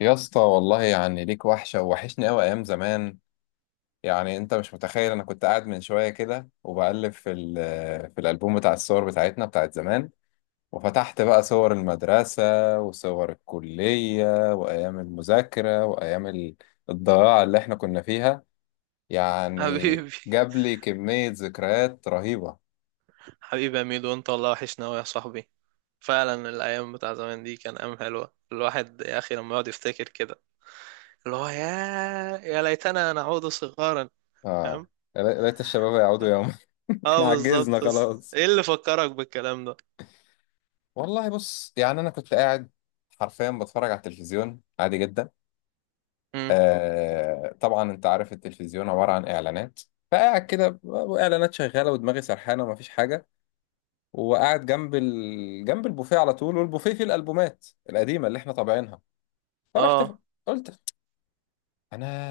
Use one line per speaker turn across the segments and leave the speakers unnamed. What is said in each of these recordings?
يا اسطى، والله يعني ليك وحشة ووحشني أوي أيام زمان. يعني أنت مش متخيل، أنا كنت قاعد من شوية كده وبقلب في ال في الألبوم بتاع الصور بتاعتنا بتاعت زمان، وفتحت بقى صور المدرسة وصور الكلية وأيام المذاكرة وأيام الضياع اللي إحنا كنا فيها. يعني
حبيبي.
جاب لي كمية ذكريات رهيبة.
حبيبي يا ميدو، انت والله وحشنا قوي يا صاحبي. فعلا الايام بتاع زمان دي كان ايام حلوه، الواحد يا اخي لما يقعد يفتكر كده اللي هو يا ليتنا نعود صغارا.
آه،
فاهم؟
يا ليت يا ليت الشباب يعودوا يوم. إحنا
اه
عجزنا
بالظبط. بس
خلاص.
ايه اللي فكرك بالكلام ده؟
والله بص، يعني أنا كنت قاعد حرفيا بتفرج على التلفزيون عادي جدا.
امم.
آه طبعا، انت عارف التلفزيون عبارة عن اعلانات، فقاعد كده اعلانات شغالة ودماغي سرحانة ومفيش حاجة، وقاعد جنب جنب البوفيه على طول، والبوفيه فيه الالبومات القديمة اللي احنا طابعينها. فرحت
اه،
قلت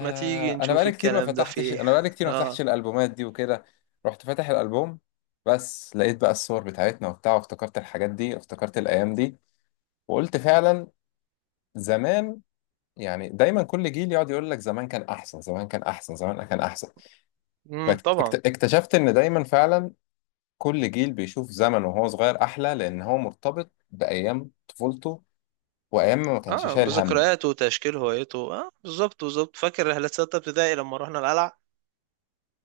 ما تيجي
انا
نشوف الكلام ده في ايه
انا بقالي كتير ما فتحتش
اه.
الالبومات دي وكده. رحت فاتح الالبوم، بس لقيت بقى الصور بتاعتنا وبتاع، وافتكرت الحاجات دي، افتكرت الايام دي، وقلت فعلا زمان. يعني دايما كل جيل يقعد يقول لك زمان كان احسن، زمان كان احسن، زمان كان احسن.
طبعا.
اكتشفت ان دايما فعلا كل جيل بيشوف زمن وهو صغير احلى، لان هو مرتبط بايام طفولته وايام ما كانش
اه
شايل هم.
بذكرياته وتشكيل هويته، اه بالظبط بالظبط. فاكر رحلة ستة ابتدائي لما رحنا القلعة؟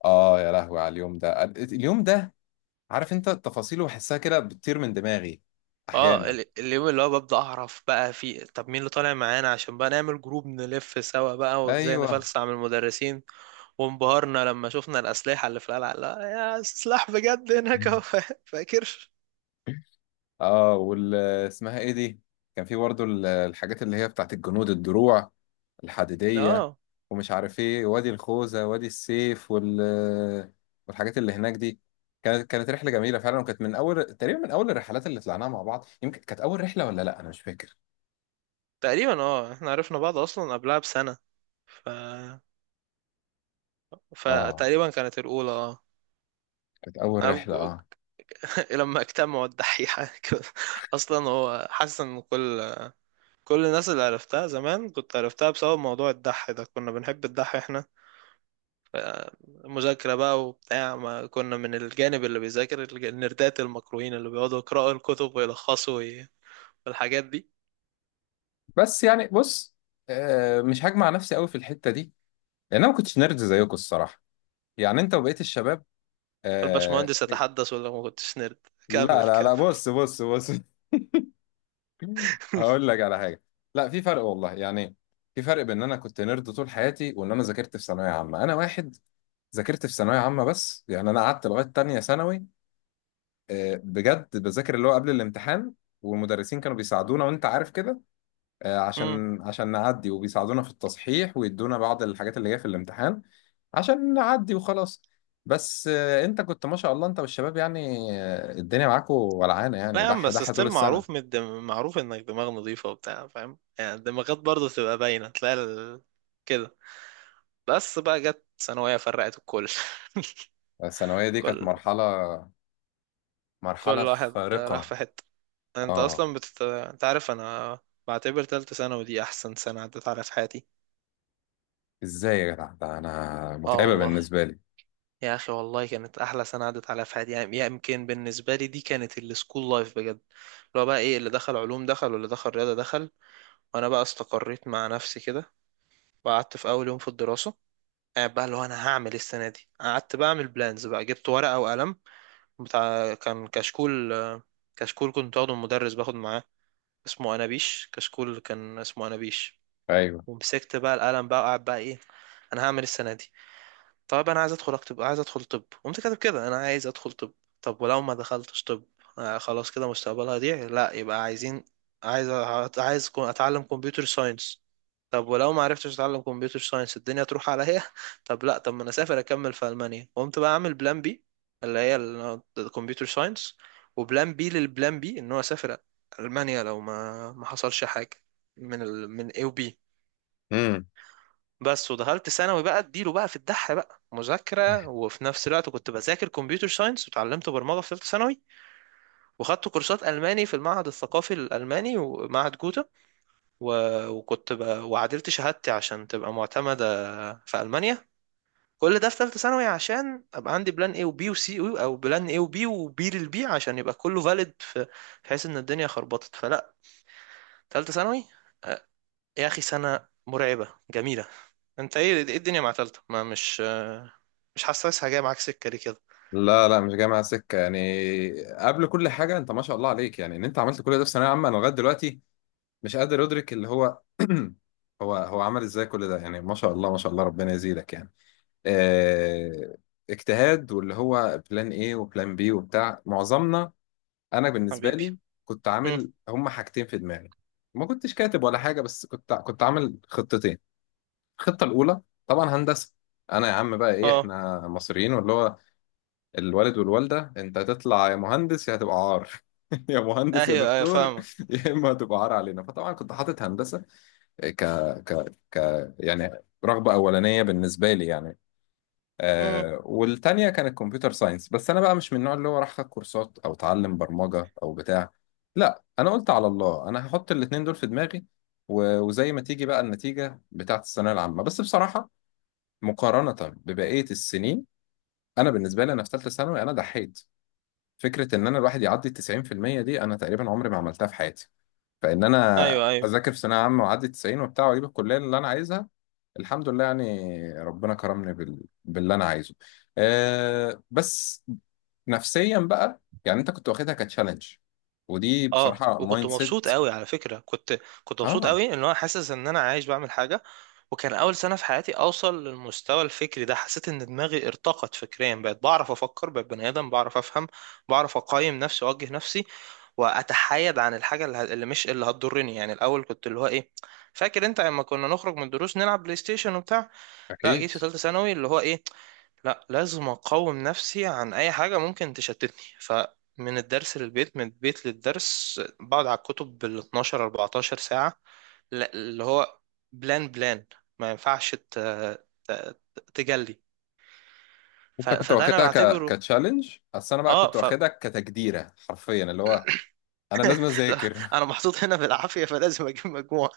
اه يا لهوي على اليوم ده، اليوم ده عارف انت تفاصيله بحسها كده بتطير من دماغي
اه
احيانا.
اليوم اللي هو ببدأ اعرف بقى في طب مين اللي طالع معانا عشان بقى نعمل جروب نلف سوا بقى وازاي
ايوه.
نفلسع من المدرسين. وانبهرنا لما شفنا الأسلحة اللي في القلعة. لا يا سلاح بجد هناك اهو فاكر؟
اه، وال اسمها ايه دي كان في برضه الحاجات اللي هي بتاعت الجنود، الدروع الحديدية
اه
ومش عارف ايه، وادي الخوذة وادي السيف والحاجات اللي هناك دي. كانت رحلة جميلة فعلا، وكانت من اول تقريبا من اول الرحلات اللي طلعناها مع بعض. يمكن كانت اول رحلة ولا لا، انا مش فاكر.
تقريبا اه. احنا عرفنا بعض اصلا قبلها بسنة. ف
اه،
فتقريبا كانت الأولى اه.
كانت اول
أنا في
رحلة
جو-
اه.
لما اجتمعوا الدحيحة كده. اصلا هو حاسس ان كل الناس اللي عرفتها زمان كنت عرفتها بسبب موضوع الدح ده. كنا بنحب الدح احنا، مذاكرة بقى وبتاع. ما كنا من الجانب اللي بيذاكر النردات المكروهين اللي بيقعدوا يقرأوا الكتب ويلخصوا والحاجات دي.
بس يعني بص، آه، مش هجمع نفسي قوي في الحتة دي لان انا ما كنتش نرد زيكم الصراحة، يعني انت وبقية الشباب. آه.
الباشمهندس يتحدث ولا ما كنتش نرد؟
لا
كمل
لا
كمل
لا، بص بص بص. هقول لك على حاجه. لا، في فرق والله، يعني في فرق بين ان انا كنت نيرد طول حياتي، وان انا ذاكرت في ثانويه عامه. انا واحد ذاكرت في ثانويه عامه، بس يعني انا قعدت لغايه تانية ثانوي، بجد بذاكر اللي هو قبل الامتحان، والمدرسين كانوا بيساعدونا وانت عارف كده.
مم.
عشان نعدي، وبيساعدونا في التصحيح ويدونا بعض الحاجات اللي جايه في الامتحان عشان نعدي وخلاص. بس انت كنت ما شاء الله، انت والشباب يعني الدنيا معاكوا ولعانه،
لا
يعني
يا عم.
دح
بس
دح طول
ستيل
السنه.
معروف انك دماغ نظيفة وبتاع فاهم، يعني الدماغات برضه بتبقى باينة. تلاقي كده. بس بقى جت ثانوية فرقت الكل
الثانويه دي كانت
كل
مرحله،
كل
مرحلة
واحد راح
فارقة.
في حتة.
اه.
انت عارف انا بعتبر تالتة ثانوي دي احسن سنة عدت على في حياتي.
ازاي يا جدع؟ ده انا
اه
متعبة
والله.
بالنسبة لي.
يا اخي والله كانت احلى سنه عدت عليا في حياتي. يعني يمكن بالنسبه لي دي كانت السكول لايف بجد، اللي هو بقى ايه؟ اللي دخل علوم دخل واللي دخل رياضه دخل. وانا بقى استقريت مع نفسي كده. وقعدت في اول يوم في الدراسه قاعد بقى اللي هو انا هعمل إيه السنه دي. قعدت بقى اعمل بلانز بقى، جبت ورقه وقلم. بتاع كان كشكول. كشكول كنت واخده من مدرس باخد معاه، اسمه انابيش. كشكول كان اسمه انابيش.
ايوه.
ومسكت بقى القلم بقى وقعد بقى ايه، انا هعمل إيه السنه دي؟ طب انا عايز ادخل، اكتب عايز ادخل طب. قمت كاتب كده انا عايز ادخل طب. طب ولو ما دخلتش طب؟ آه، خلاص كده مستقبلها يضيع. لا يبقى عايزين عايز عايز اتعلم كمبيوتر ساينس. طب ولو ما عرفتش اتعلم كمبيوتر ساينس الدنيا تروح عليا طب لا، طب ما انا اسافر اكمل في المانيا. قمت بقى اعمل بلان بي، اللي هي الكمبيوتر ساينس، وبلان بي للبلان بي ان هو اسافر المانيا لو ما حصلش حاجه من اي وبي.
امم.
بس ودخلت ثانوي بقى اديله بقى في الدح بقى مذاكرة، وفي نفس الوقت كنت بذاكر كمبيوتر ساينس وتعلمت برمجة في ثالثة ثانوي. وخدت كورسات ألماني في المعهد الثقافي الألماني ومعهد جوتا و... وعدلت شهادتي عشان تبقى معتمدة في ألمانيا. كل ده في ثالثة ثانوي عشان أبقى عندي بلان A وبي وسي، أو بلان A وبي وبي للبي عشان يبقى كله فاليد بحيث إن الدنيا خربطت فلا. ثالثة ثانوي يا أخي سنة مرعبة جميلة. انت ايه الدنيا مع تالتة؟ ما مش حاسسها جايه معاك سكه ليه كده؟
لا لا، مش جاي معايا سكة يعني. قبل كل حاجة، انت ما شاء الله عليك، يعني ان انت عملت كل ده في ثانوية عامة. انا لغاية دلوقتي مش قادر ادرك اللي هو هو عمل ازاي كل ده، يعني ما شاء الله ما شاء الله، ربنا يزيدك يعني. آه، اجتهاد واللي هو بلان ايه وبلان بي وبتاع معظمنا. انا بالنسبة
حبيبي.
لي كنت
امم.
عامل هما حاجتين في دماغي، ما كنتش كاتب ولا حاجة، بس كنت عامل خطتين. الخطة الأولى طبعا هندسة. أنا يا عم بقى إيه،
اه.
إحنا مصريين واللي هو الوالد والوالدة أنت هتطلع يا مهندس يا هتبقى عار. يا مهندس يا
ايوه ايوه
دكتور،
فاهمك.
يا إما هتبقى عار علينا. فطبعا كنت حاطط هندسة. إيه، ك ك ك يعني رغبة أولانية بالنسبة لي يعني.
امم.
آه، والتانية كانت كمبيوتر ساينس. بس أنا بقى مش من النوع اللي هو راح أخد كورسات أو أتعلم برمجة أو بتاع. لا، أنا قلت على الله، أنا هحط الاتنين دول في دماغي وزي ما تيجي بقى النتيجة بتاعت الثانوية العامة. بس بصراحة، مقارنة ببقية السنين، أنا بالنسبة لي أنا في ثالثة ثانوي أنا ضحيت. فكرة إن أنا الواحد يعدي التسعين في المية دي، أنا تقريبا عمري ما عملتها في حياتي. فإن أنا
ايوه ايوه.
أذاكر في ثانوية عامة وأعدي التسعين وبتاع وأجيب الكلية اللي أنا عايزها، الحمد لله يعني، ربنا كرمني باللي أنا عايزه. أه بس نفسيا بقى، يعني أنت كنت واخدها كتشالنج، ودي
اه،
بصراحة
وكنت
مايند
مبسوط
سيت.
قوي على فكرة. كنت مبسوط
آه.
قوي ان انا حاسس ان انا عايش بعمل حاجة. وكان اول سنة في حياتي اوصل للمستوى الفكري ده. حسيت ان دماغي ارتقت فكريا، بقيت بعرف افكر، بقيت بني ادم بعرف افهم بعرف اقيم نفسي واوجه نفسي واتحايد عن الحاجة اللي مش اللي هتضرني يعني. الاول كنت اللي هو ايه، فاكر انت لما كنا نخرج من الدروس نلعب بلاي ستيشن وبتاع. لا جيت
أكيد.
في ثالثه ثانوي اللي هو ايه، لا لازم اقاوم نفسي عن اي حاجه ممكن تشتتني. فمن الدرس للبيت من البيت للدرس بقعد على الكتب بال 12 14 ساعه. اللي هو بلان، ما ينفعش ت- تجلي.
أنت كنت
فده انا
واخدها
بعتبره.
كتشالنج، أصل أنا بقى
اه
كنت
ف
واخدها كتجديرة، حرفيا اللي هو انا لازم
لا،
اذاكر.
انا محطوط هنا بالعافيه فلازم اجيب مجموعه.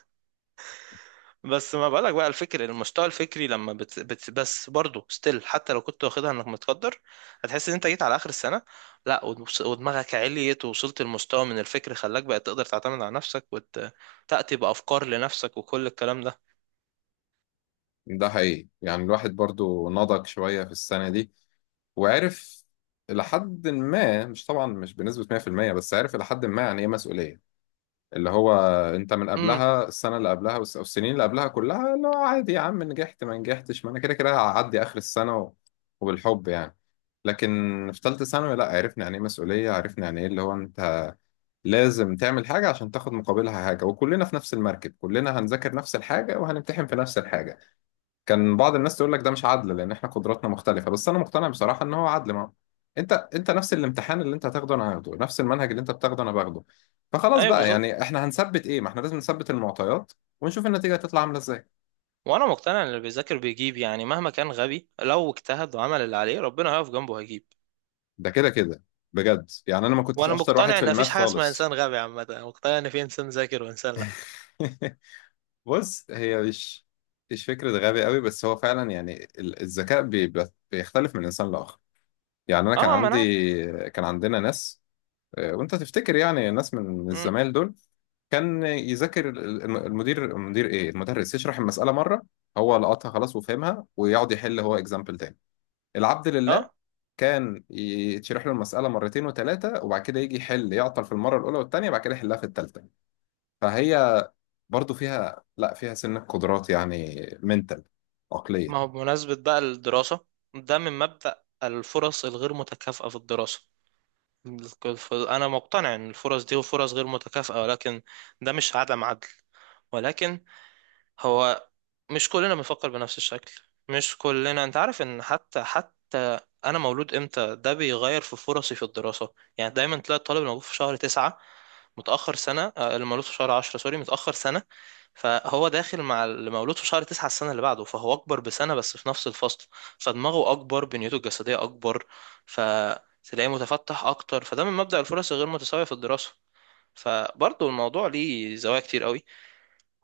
بس ما بقولك بقى، الفكر المستوى الفكري لما بس برضه ستيل حتى لو كنت واخدها انك متقدر هتحس ان انت جيت على اخر السنه. لا ودماغك عليت ووصلت لمستوى من الفكر خلاك بقى تقدر تعتمد على نفسك وتاتي بافكار لنفسك وكل الكلام ده.
ده حقيقي، يعني الواحد برضو نضج شوية في السنة دي وعرف إلى حد ما، مش طبعا مش بنسبة 100%، بس عرف إلى حد ما يعني ايه مسؤولية. اللي هو انت من
امم.
قبلها، السنة اللي قبلها والسنين اللي قبلها كلها اللي هو عادي يا عم، نجحت ما نجحتش، ما انا كده كده هعدي اخر السنة وبالحب يعني. لكن في ثالثة ثانوي، لا، عرفنا يعني ايه مسؤولية، عرفنا يعني ايه اللي هو انت لازم تعمل حاجة عشان تاخد مقابلها حاجة، وكلنا في نفس المركب، كلنا هنذاكر نفس الحاجة وهنمتحن في نفس الحاجة. كان بعض الناس تقول لك ده مش عدل لان احنا قدراتنا مختلفه، بس انا مقتنع بصراحه ان هو عدل. ما انت نفس الامتحان اللي انت هتاخده انا هاخده، نفس المنهج اللي انت بتاخده انا باخده. فخلاص
ايوه
بقى،
بالظبط.
يعني احنا هنثبت ايه؟ ما احنا لازم نثبت المعطيات ونشوف النتيجه هتطلع عامله ازاي.
وانا مقتنع ان اللي بيذاكر بيجيب، يعني مهما كان غبي لو اجتهد وعمل اللي عليه ربنا هيقف جنبه هيجيب.
ده كده كده. بجد يعني انا ما كنتش
وانا
اشطر واحد
مقتنع
في
ان
الماث
مفيش حاجه اسمها
خالص.
انسان غبي، عامه أنا مقتنع ان في انسان ذاكر وانسان لا.
بص، هي مش فكرة غبي قوي، بس هو فعلا يعني الذكاء بيختلف من إنسان لآخر. يعني أنا كان
اه، ما انا عارف.
عندي، كان عندنا ناس، وانت تفتكر يعني الناس من
امم.
الزمايل دول كان يذاكر ال- الم- المدير المدير ايه المدرس يشرح المسألة مرة، هو لقطها خلاص وفهمها ويقعد يحل هو اكزامبل تاني. العبد لله
اه،
كان يتشرح له المسألة مرتين وثلاثة، وبعد كده يجي يحل يعطل في المرة الأولى والتانية، بعد كده يحلها في التالتة. فهي برضو فيها، لا، فيها سنة قدرات يعني منتال،
ما هو
عقلية.
بمناسبة بقى الدراسة. ده من مبدأ الفرص الغير متكافئة في الدراسة. أنا مقتنع إن الفرص دي فرص غير متكافئة، ولكن ده مش عدم عدل. ولكن هو مش كلنا بنفكر بنفس الشكل، مش كلنا انت عارف ان حتى انا مولود امتى ده بيغير في فرصي في الدراسة. يعني دايما تلاقي الطالب المولود في شهر تسعة متأخر سنة، اللي مولود في شهر عشرة سوري متأخر سنة. فهو داخل مع اللي مولود في شهر تسعة السنة اللي بعده، فهو أكبر بسنة بس في نفس الفصل. فدماغه أكبر، بنيته الجسدية أكبر، فتلاقيه متفتح أكتر. فده من مبدأ الفرص الغير متساوية في الدراسة. فبرضه الموضوع ليه زوايا كتير قوي.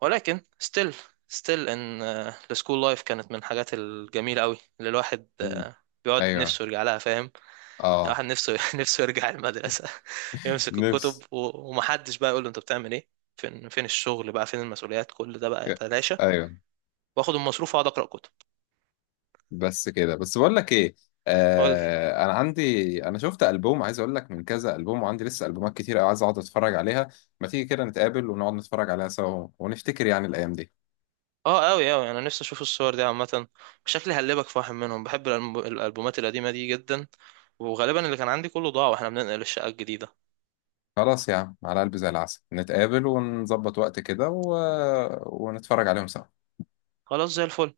ولكن still ان السكول لايف كانت من الحاجات الجميله قوي اللي الواحد
مم.
بيقعد
ايوه.
نفسه يرجع لها فاهم يعني.
اه.
الواحد نفسه نفسه يرجع المدرسه يمسك الكتب
نفس.
ومحدش بقى يقول له انت بتعمل ايه. فين الشغل بقى فين المسؤوليات، كل ده بقى يتلاشى.
ايوه.
واخد المصروف واقعد اقرا كتب.
بس كده، بس بقول لك ايه،
قول لي.
آه انا عندي، انا شفت البوم عايز اقول لك، من كذا البوم، وعندي لسه البومات كتير قوي عايز اقعد اتفرج عليها. ما تيجي كده نتقابل ونقعد نتفرج عليها سوا، ونفتكر يعني الايام دي.
اه قوي قوي انا نفسي اشوف الصور دي عامه. شكلي هقلبك في واحد منهم. بحب الالبومات القديمه دي جدا. وغالبا اللي كان عندي كله ضاع واحنا بننقل الشقه الجديده.
خلاص يا عم، على قلبي زي العسل، نتقابل ونظبط وقت كده ونتفرج عليهم سوا.
خلاص زي الفل.